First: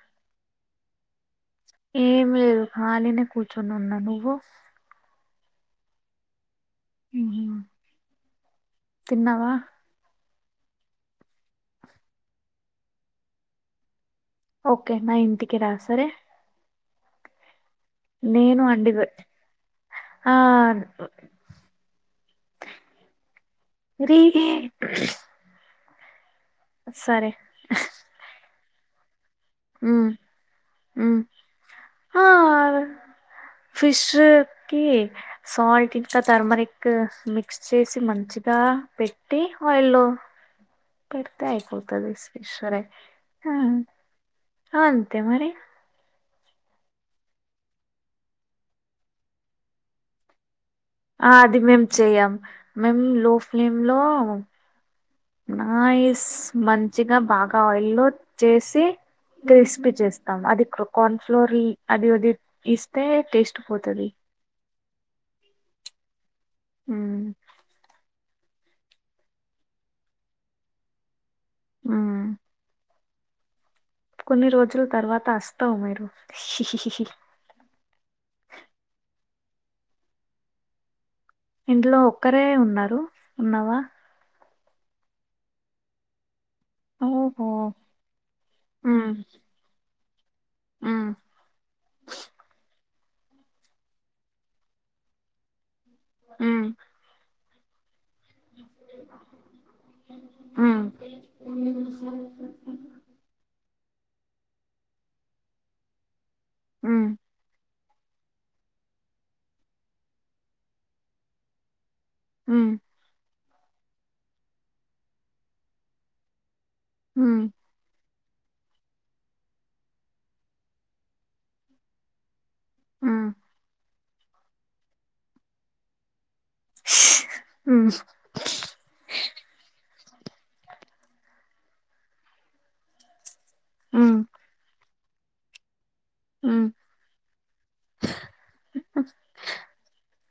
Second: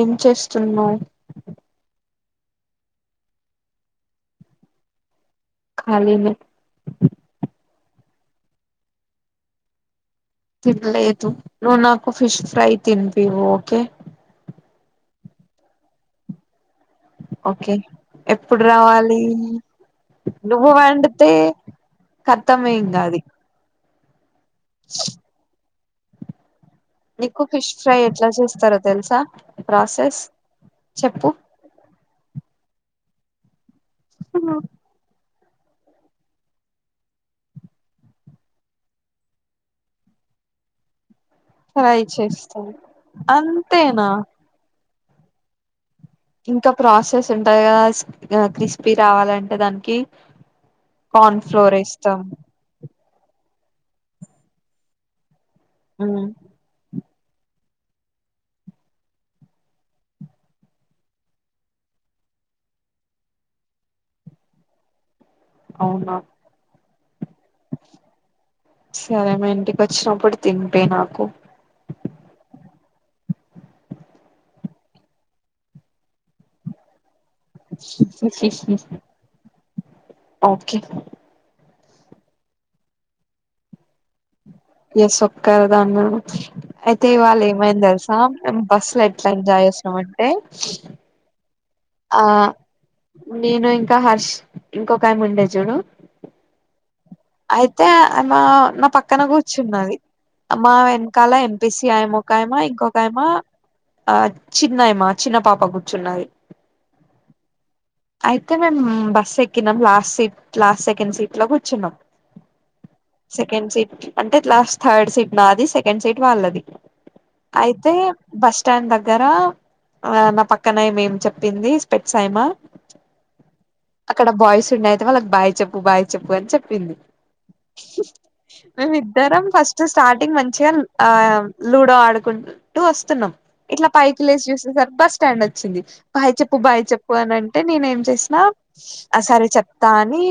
ఏం చేస్తున్నావ్ ఏం లేదు ఖాళీనే కూర్చొని ఉన్నా నువ్వు ఖళీనే తిన్నావా తన్లేదు నువ్ నాకు ఫిష్ ఫ్రై తినిపివు ఓకే ఓకే మా ఇంటికి రా సరే ఓకే నేను ఎప్పుడు అండి రావాలి ఆ నువ్వు వండితే కతమే ఇంగ అది రీ గే నీకు ఫిష్ ఫ్రై ఎట్లా చేస్తారో తెలుసా ఉమ్ ప్రాసెస్ ఉమ్ చెప్పు ఫిశృకి సాల్ట్ ఇంకా థర్మరిక్ మిక్స్ చేసి మంచిగా పెట్టి ఆయిల్లో పెడితే ఫ్రై ఆయిపోతది స్ చేస్తాను షోరై ఆ అంతేనా అంతే మరి ఇంకా ప్రాసెస్ ఉంటది కదా ఆ క్రిస్పీ రావాలంటే దానికి ఆ కార్న్ అది ఫ్లోర్ మేం వేస్తాం చెయం మేమ్ లో ఫెమ్ లో ఆ మ్మ్ ఇస్ మన్ మంచిిగా బాగా ఆయిల్ లో చేసి క్రిస్పీ చేస్తాం అది కార్న్ ఫ్లోర్ అది అది ఇస్తే టేస్ట్ పోతది అవునా హుమ్మ్ సరే మీ ఇంటికి వచ్చినప్పుడు తినిపియ్ నాకు మ్మ్ కొన్ని రోజుల తర్వాత వస్తారు మీరు ఓకే ఇంట్లో ఒక్కరే ఉన్నారా ఎమ్ సర్కార్ దాని గురించి అయితే ఇవాళ ఓహో ఏమైంది తెలుసా మేమ్ బస్ లా మ్మ్ ఎట్లా ఎంజాయ్ చేసామంటే మ్మ్ ఆ నేను ఇంకా హర్ష్ ఇంకొకా ఆమె ఉండే చూడు మ్మ్ అయితే ఆమె నా పక్కన కూర్చున్నది మా మ్మ్ వెనకాల ఎంపిసి అమ్మాయి ఒకామె ఇంకొకఆమె ఆ చిన్న ఆమె చిన్న పాప కూర్చున్నది మ్మ్ అయితే మేము బస్ ఎక్కినం last seat last second seat లో కూర్చున్నాం హ్మ్మ్ సెకండ్ సీట్ అంటే లాస్ట్ థర్డ్ సీట్ నాది సెకండ్ సీట్ వాళ్ళది మ్మ్ అయితే బస్ స్టాండ్ దగ్గర నా పక్కన ఏమేమ్ చెప్పింది స్పెట్స్ ఆమె మ్మ్ అక్కడ బాయ్స్ ఉంటే వాళ్ళకి బాయ్ చెప్పు బాయ్ చెప్పు అని చెప్పింది మ్మ్ మేమిద్దరం ఫస్ట్ స్టార్టింగ్ మంచిగా ఆ లూడో ఆడుకుంటూ వస్తున్నాం ఇట్లా మ్మ్ పైకి లేసి చూసే సరికి బస్ స్టాండ్ వచ్చింది బాయ్ చెప్పు మ్మ్ బాయ్ చెప్పు అని అంటే నేను ఏం చేసినా ఆ సరే చెప్తా అని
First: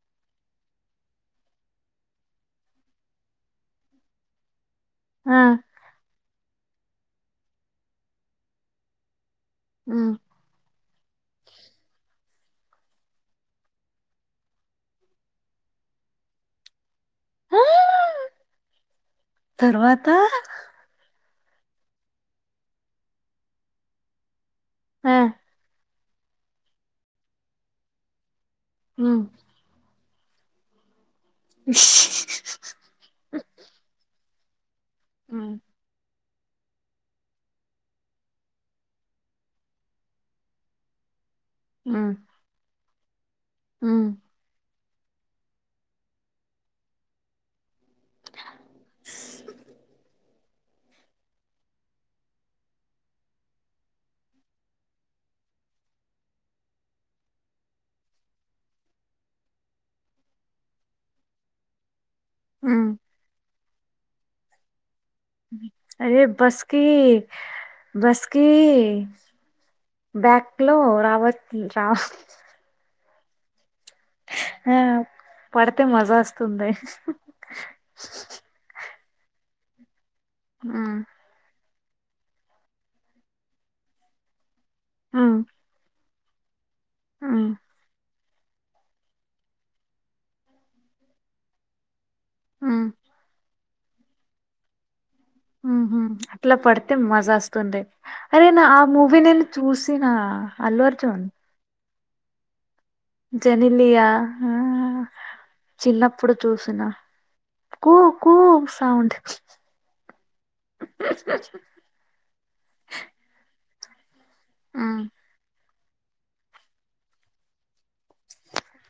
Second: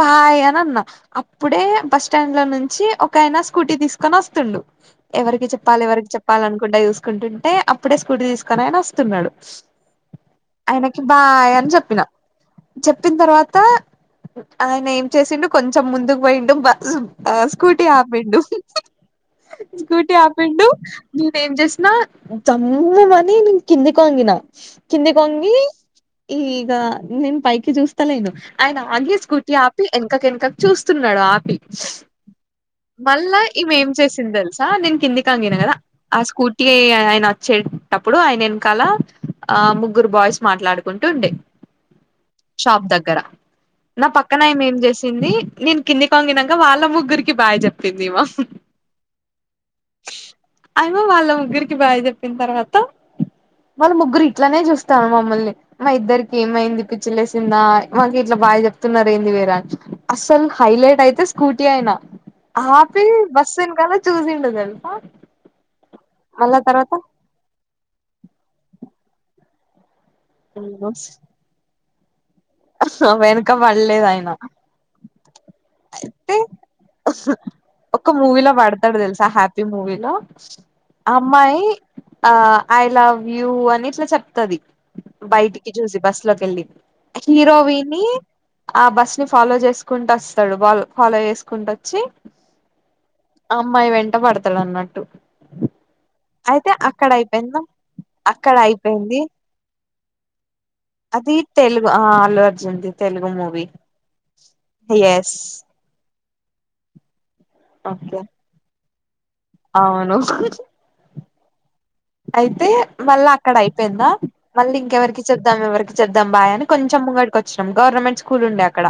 బాయ్ అని అన్నం అప్పుడే బస్ స్టాండ్ నుంచి ఒకైనా స్కూటీ తీసుకొని వస్తుండు ఆ ఎవరికి చెప్పాలి ఎవరికి చెప్పాలి అని అనుకుంటా చూసుకుంటుంటే అప్పుడే స్కూటీ తీసుకొని ఆయన వస్తున్నాడు ఆ ఆయనకి బాయ్ అని చెప్పిన చెప్పిన తర్వాత ఆయన ఏం చేసిండు కొంచెం ముందుకు పోయిండు ఆ స్కూటీ ఆపిండు తర్వాత స్కూటీ ఆపిండు నేనేమ్ చేసిన జల్లుమని నేను కిందికి వంగినా ఆ కిందికి వంగి ఈగ నేను పైకి చూస్తాలేను ఆయన ఆగి మ్మ్ స్కూటీ ఆపి ఎనకకేనకకు చూస్తున్నా డు ఆపి మళ్ళా ఇమేం చేసింద తెలుసా నేను కిందికి ఉమ్ వంగిన కదా ఆ స్కూటీ ఆయన వచ్చేటప్పుడు ఆయన వెనకాల ఆ ముగ్గురు బాయ్స్ మాట్లాడుకుంటూ ఉండే మ్మ్ హ్ షాప్ దగ్గర నా పక్కన ఆమె ఏం చేసింది నేను కింది వంగినంక వాళ్ళ ముగ్గురికి బాయ్ చెప్పినా చెప్పితివా అయిన వాళ్ళ ముగ్గురికి బాయ్ చెప్పిన తర్వాత వాళ్ళు ముగ్గురు ఇట్లనే చూస్తాన్రు మమ్మల్ని మా ఇద్దరికి ఏమైంది పిచ్చిలేసిందా అని మాకు ఇట్లా బాయ్ చెప్తున్నారు ఏంది వీరని అస్సలు హైలైట్ అయితే స్కూటీ అయనా ఉమ్ ఆపి బస్సు వెనకాల చూసిండు తెలుసా అదే మళ్ళా బస్కి తర్వాత బస్కి బ్యాంకు లో రావట్లే వెనకాల పడలేదు ఆయన ఆ పడితే మజ అంటే వస్తుంది ఒక మూవీలో పడతాడు తెలుసా హ్యాపీ మూవీలో ఉమ్ అమ్మాయి ఆ ఐ లవ్ యూ అని ఇట్లా చెప్తది ఉమ్ బయటికి చూసి బస్ లలోకి వెళ్ళింది ఉమ్ హీరోయిని ఆ బస్ ని ఫాలో చేసుకుంటూ వస్తాడు బా ఫాలో చేసుకుంట వచ్చి ఆ అమ్మాయి వెంట పడతాడు అన్నట్టు ఉహ అట్లా అయితే పడితే అక్కడ మజ్ అయిపోయిందా వస్తుండే అరే అక్కడ నా ఆ అయిపోయింది మూవీ నేను చూసిన అల్లు అర్జున్ అ అల్లు అర్జున్ ది జనిలియా ఎస్ చిన్నప్ప అప్పుడు చూసిన కూ ఓకే కూ సౌం అవును చ్చ యిందా మళ్ళీ ఉమ్ ఇంకెవరికి చేద్దాం ఎవరికి చేద్దాం బాయ అని కొంచెం ముంగడికి వచ్చినాం గవర్నమెంట్ స్కూల్ ఉండే అక్కడ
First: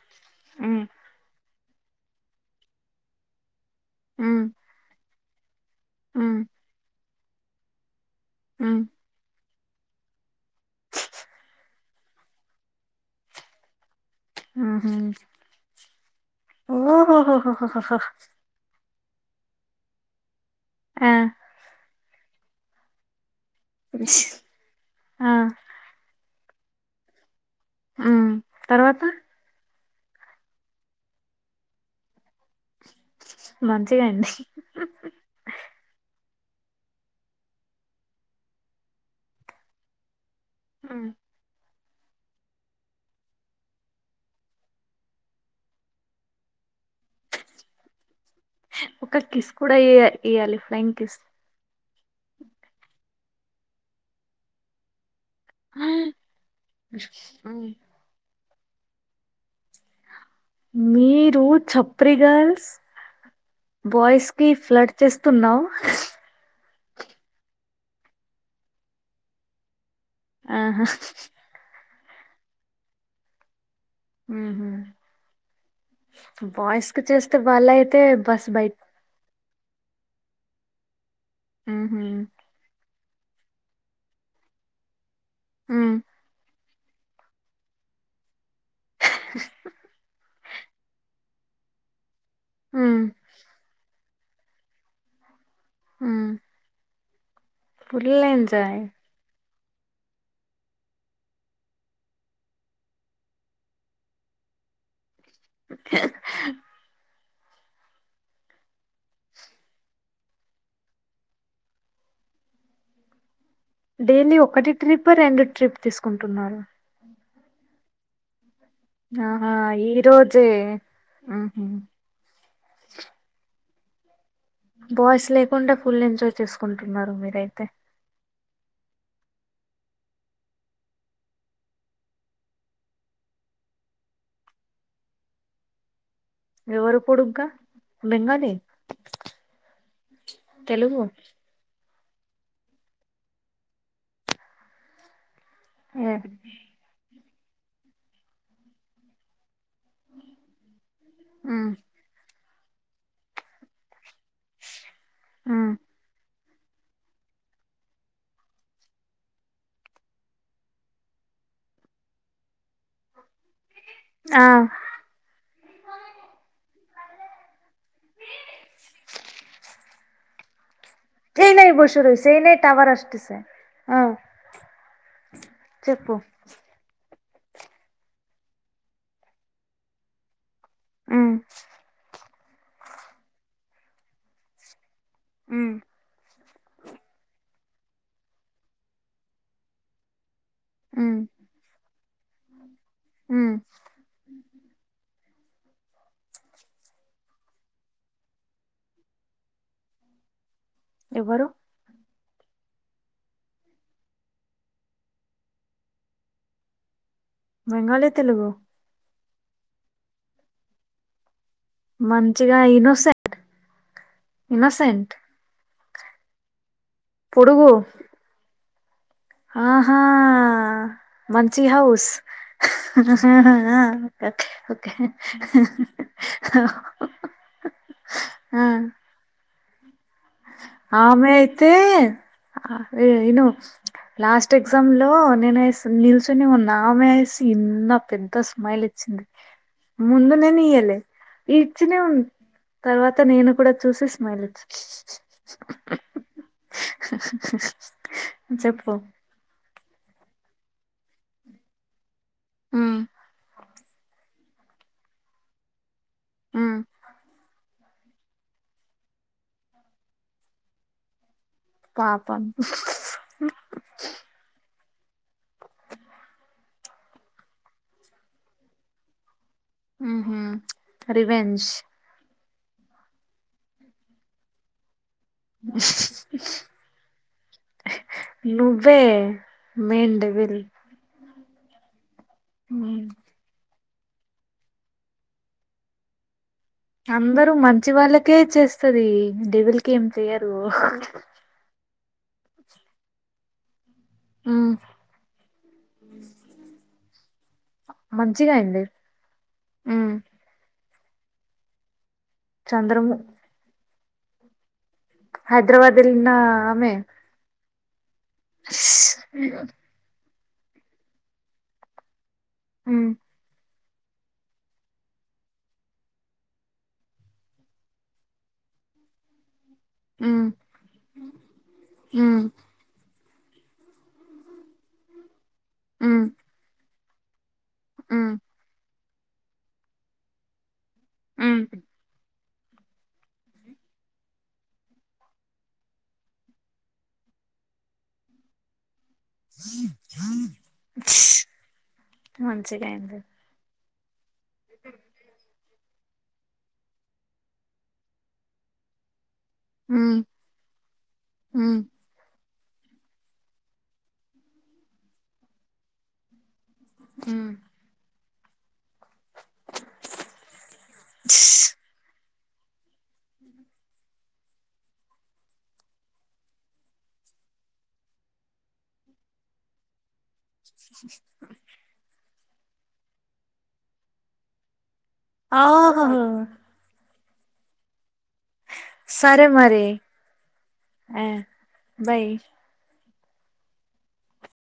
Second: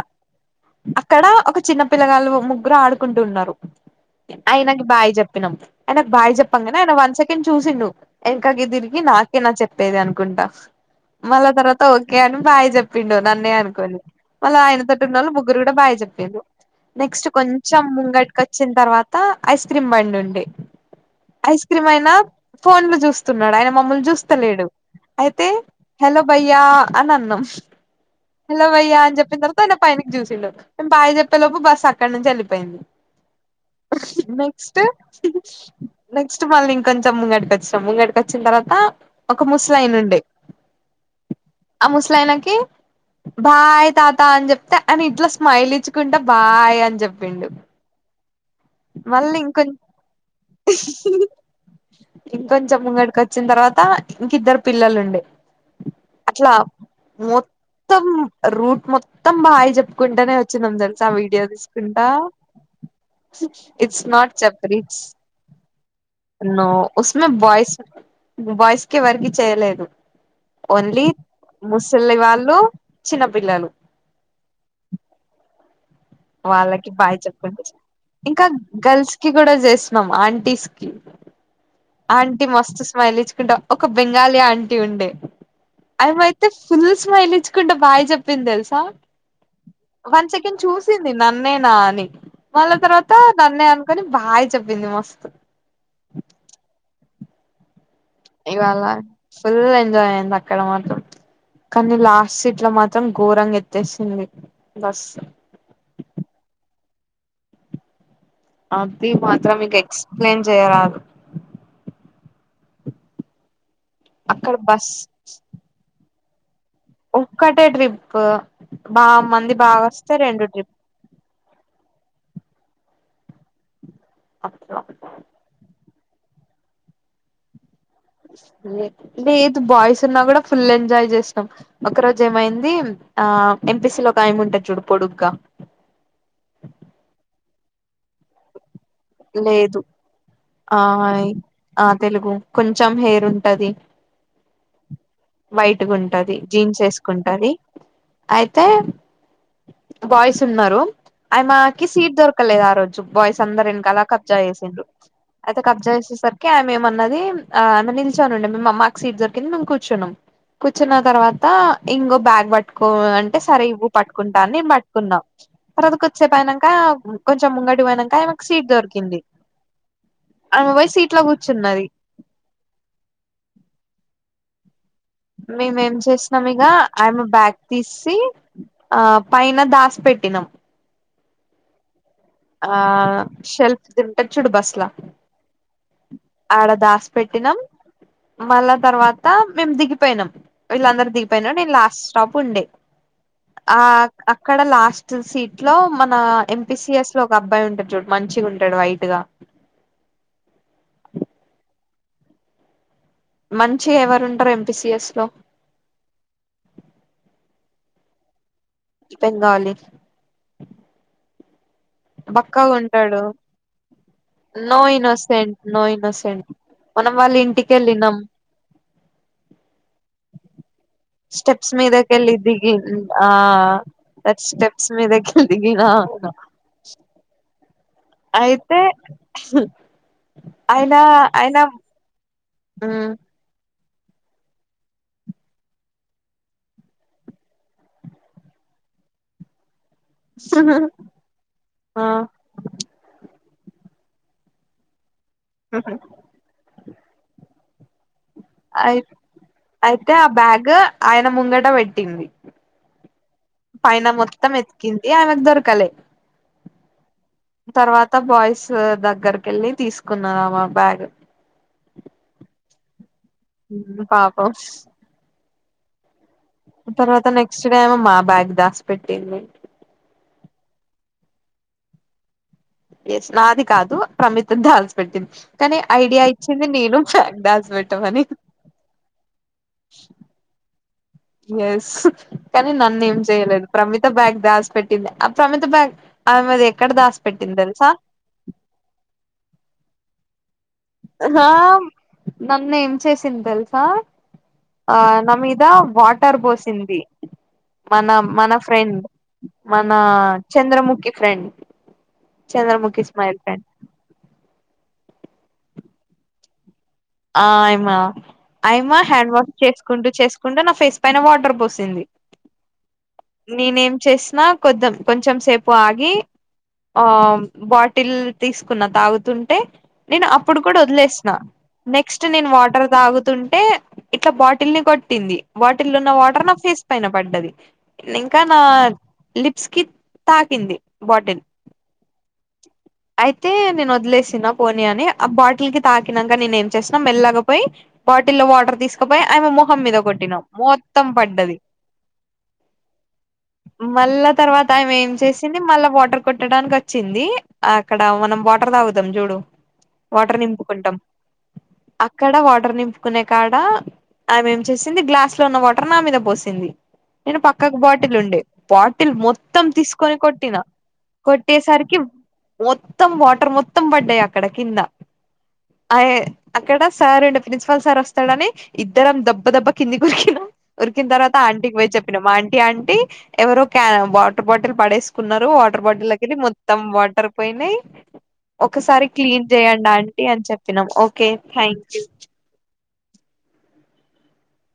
ఉమ్ అక్కడ ఒక చిన్న పిల్లగాలు ముగ్గురు ఆడుకుంటు ఉన్నారు ఉమ్ ఆయనకి బాయ్ చెప్పినాం ఆయనకు బావి ఉమ్ చెప్పాం కద ఆయన వన్ సెకండ్ చూసి నువ్వు ఉమ్ ఎంకాగదిరికి నాకే నా చెప్ప చెప్పేది అనుకుంటా మళ్ళా తర్వాత ఓకే అని బాయ్ చెప్పిండడు నన్నే అనుకొని మళ్ళ ఉహు ఆయనతోటి ఉన్న వాళ్ళు ముగ్గురు కూడా బాగా చెప్పిారు నెక్స్ట్ కొంచెం ఓహోహోహోహోహో ముంగటికి వచ్చిన తర్వాత ఐస్ క్రీమ్ బండి ఉండే ఆ ఐస్ క్రీమ్ అయినా ఫోన్ లో చూసి స్తున్నాడు ఆయన మమ్మల్ని చూస్తలేడు ఆ అయితే హలో భయ్యా అని అన్నాం ఉమ్ హలో భయ్యా తర్వాత అని చెప్పిన తర్వాత పైననికి చూసిళ్ళదు మేము బాయ్ చెప్పే లోపు బస్సు అక్కడి నుంచి వెళ్లిపోయింది మంచిగా అండి నెక్స్ట్ నెక్స్ట్ మళ్ళీ ఇంకొంచెం ముంగడికి వచ్చినాం ముంగటికి వచ్చిన తర్వాత ఒక ముసలాయన ఉండిడే ఆ ఆ ముసలైనాకి బాయ్ తాత అని చెప్తే అని ఇట్లా స్మైల్ ఇచ్చుకుంటే బాయ్ అని చెప్పిండు ఒక మళ్ళీ కిస్ ఇంకొం కూడా ఇయ ఇయ్యాలి ఫ్లయింగ్ కిస్ ఇంకొంచెం ముంగడికి వచ్చిన తర్వాత ఇంకద్దరు పిల్లలు ఉండే అట్లా మొత్తం రూట్ మొత్తం బాయ్ చెప్పుకుంటానే వచ్చిందాం తెలుసా ఆ మీరు వీడియో తీసుకుంటా చప్రి గర్ల్స్ ఇట్స్ బాయ్స్ నాట్ కి చెప్ ఫ్లడ్ రిచ్ చేస్తున్నావు నో ఉసినవాయిస్ వాయిస్ కీ వరకు చేయలేదు ఆహా చెల్లి వాళ్ళు చిన్నపిల్లలు హ్మ్ హ్మ్ వాళ్ళకి బాయ్ చెప్పుంట అయితే ఇంకా బస్ బయట గర్ల్స్ కి కూడా చేస్తున్నాం ఆంటీ స్కి ఉహు ఆంటీ మస్తు స్మైల్ ఇచ్చుకుంటా ఒక బెంగాలీ ఆంటీ ఉండే ఉమ్ అమైతే ఫుల్ స్మైల్ ఇచ్చుకుంటే బాయ్ చెప్పింది తెలుసా వన్ సెకండ్ చూసి వంది నన్నేనా అని మళ్ళా ఉమ్ తర్వాత నన్నే అనుకొని బాయ్ చెప్పింది మస్తు మ్మ్ ఫుల్ల్ ఎంజాయ్ ఇవాళ ఫుల్ ఎంజాయ్ అయింది అక్కడ మాత్రం కానీ లాస్ట్ సీట్ లో మాత్రం ఘోరంగా ఎత్తేసింది బస్ [unintelligible] అది మాత్రం మీకు ఎక్స్ప్లెయిన్ చేయరాదు డైలీ అక్కడ ఒకటి బస్ ట్రిప్ రెండు ట్రిప్ తీసుకుంటున్నారు ఒక్కటే ట్రిప్ బా మంది ఆహా బాగా ఈ వస్తే రెండు రోజే ట్రిప్ ఆహ అట్లా బాయ్స్ లేకుండా ఫుల్ ఎంజాయ్ చేసుకుంటున్నారు మీరైతే లేదు బాయ్స్ ఉన్నా కూడా ఫుల్ ఎంజాయ్ చేసాం ఒక రోజు ఏమైంది ఆ ఎంపిసీ లో ఒక ఆయమి ఉంటారు చూడు పొడుగ్గా ఎవరు పడుగా బెంగానీ లేదు తెలుగు ఆయి ఆ తెలుగు కొంచెం హెయిర్ ఉంటది ఏ వైట్గుంటది జీన్స్ ఏసుకుంటది అయితే బాయ్స్ ఉన్నారు ఆయ మ్ మాకి సీట్ దొరకలేదు ఆ రోజు బాయ్స్ అందర ఎన్ కాల కబ్జా చేసిన్రు అయితే మ్ కబ్జా చేసేసరి కే అమెమన్నది ఆ నిల్చొనుండె మేమ్ మాకు సీట్ దొరికింది మేము కూర్చున్నాం కూర్చున్న తర్వాత ఇంగో బ్యాగ్ పట్టుకో అన్ అంటే సరే ఇవ్వు పట్టుకుంటా ఆ నేను పట్టుకున్నా తర్వాత కొంచేపయినంక కొంచెం ముంగటి పోయినంక ఆయమకు సీట్ దొరికింది ఆమె పొయ్ చైనయి బషూరుయి సయినేై టవర్ అస్ స ఆ మేమేం చెప్పు చేసినం ఇగ ఆయమ్మ బ్యాగ్ తీసి ఆ పైన దాసి పెట్టినాం మ్మ్ ఆ శెల్ఫదుంటది చూడు బస్లా మ్మ్ ఆడ దాసి పెట్టినాం మళ్ళా తర్వాత మేము దిగిపోయినం వీళ్ళందరు మ్ దిగిపోయినా నేను లాస్ట్ స్టాప్ ఉండే మ్ ఆ అక్కడ లాస్ట్ టు సీట్ లో మన ఎంపీసిఎస్ లో ఒక అబ్బాయి ఉంటాడు చూడు మంచిగుంటాడు వైట్గా ఎవ్వరు మంచిగ ఎవరు ఉంటారు ఎంపి సి ఎస్ లో బెంగాలీ తెలుగు బెంగాలి మంచిగా ఇనోసె బక్కగుంటాడు no innocent innocent no innocent మనం వాళ్ళ పొడుగు ఇంటికెళ్ళినాం ఆహా మంచి స్టెప్స్ హౌస్ మీదకెల్ దిగి ఆ ఓకే స్టెప్స్ ఓకే మీదకెల్ దిగినా ఆ అయితే అయన ఆమె అయన అయితే ఆ ఏ ఇను లాస్ట్ ఎగ్జామ్ లో నేను ఎస్ నిల్చొని ఆమె వేసి ఇన్న పెద్ద స్మైల్ ఇచ్చింది ముందు నేను ఇయ్యాలే ఇచ్చినే ఆ ఉన్న తర్వాత నేను కూడా చూసి స్మైల్ ఇచ్ చెప్పు అయి అయితే ఆ బ్యాగ్ ఆయన ముంగట పెట్టింది మ్మ్ పైన మొత్తం ఎతికింది ఆమెకు దొరకలే మ్మ్ తర్వాత బాయ్స్ దగ్గరకెళ్ళి తీసుకున్నారు ఆ మా బ్యాగ్ పాపం పాపం తర్వాత నెక్స్ట్ డే ఏమో మా బ్యాగ్ దాసి పెట్టింది మ్మ్ హ్మ్ రివెంజ్ ఎస్ నాది కాదు ప్రమిత్ ది దాస్ పెట్టింది కానీ ఐడియా ఇచ్చింది నేను బ్యాగ్ దాసి పెట్టమని నువ్వే మెయిన్ డెవిల్ ఎస్ కానీ నన్నేం చేయలేదు ప్రమిత బ్యాగ్ దాస్ పెట్టింది ఆ ప్రమిత బ్యాగ్ అమెది ఎక్ అందరు మంచి వాళ్ళకే చేస్తది డెవిల్కి ఏం చెయ్యరు హ నన్ని ఏం చేసింది తెలుసా మ్మ్ ఆ న మీద వాటర్ పోసింది మనం మంచిగ మన అయింది ఫ్రెండ్ మన మ్మ్ చంద్రముఖి ఫ్రెండ్ చంద్రముఖీ చంద్రము స్మాయిల్ ఫ్రెండ్ హైదరాబాద్ తిరిగిన్న ఆమె ఆయమ్మ ఆయమ్మ హ్యాండ్ వాష్ చేసుకుంటూ చేస్ కుండ నా ఫేస్ పైన వాటర్ పోసింది హ్మ్ నేనేం చేసినా కొద్దం కొంచం సేపు ఆగి ఆ బాటిల్ తీసుకున్న తాగుతుంటే నేను మ్మ్ అప్పుడు కూడా వదిలేసిన నెక్స్ట్ మ్మ్ నేను వాటర్ తాగు తుంటే ఇట్లా బాటిల్ ని కొట్టింది బాటిల్ ఉన్న మ్మ్ వాటర్ నా ఫేస్ పైన పడ్డది మ్మ్ ఇంకా నా లిప్స్ కి తాకింది బాటిల్ మ్మ్ అయితే నేను వదిలేసిన పోనీ అని ఆ బాటిల్ కి తాకినాక నేనేం చేసినా మెల్లగాపోయి బాటిల్లో వాటర్ తీస్ ఇకపై ఆమె మొహం మీద కొట్టినాం మొత్తం పడ్డది మంచిగ అయింది మళ్ళా తర్వాత ఆయమె ఏం చేస్ వచ్చింది మళ్ళా వాటర్ కొట్టడానికి వచ్చింది అక్కడ మనం వాటర్ తాగుతాం చూడు మ్మ్ వాటర్ నింపుకుంటాం మ్మ్ అక్కడ వా వాటర్ నింపుకునే కాడ ఆమె ఏం చేసింది గ్లాస్ లో ఉన్న వాటర్ నా మీద పోసింది నేను మ్మ్ పక్కకు బాటిల్ ఉండే బాటిల్ మొత్తం తీసుకొని కొట్టినా కొట్టేసరికి మొత్తం వాటర్ మొత్తం పడ్డాయి అక్కడ కింద అయే అక్కడ సార్ రుండే ప్రిన్సిపాల్ సార్ వస్తాడని ఇద్దరం దబ్బ దబ్బ కింది ఊరికినాం ఉరికిన తర్వాత ఆంటీకి పోయి చెప్పినాం మా ఆంటీ ఆంటీ ఎవరో క్యాన్ వాటర్ బాటిల్ పడేస్ కున్నారు వాటర్ ఓహో బాటిల్ కెళ్ళి మొత్తం వాటర్ పోయినాయి ఒకసారి సరే క్లీన్ మరి చేయండి ఆంటీ అని చెప్పినాం ఆ ఓకే థ్యాంక్ యూ బాయ్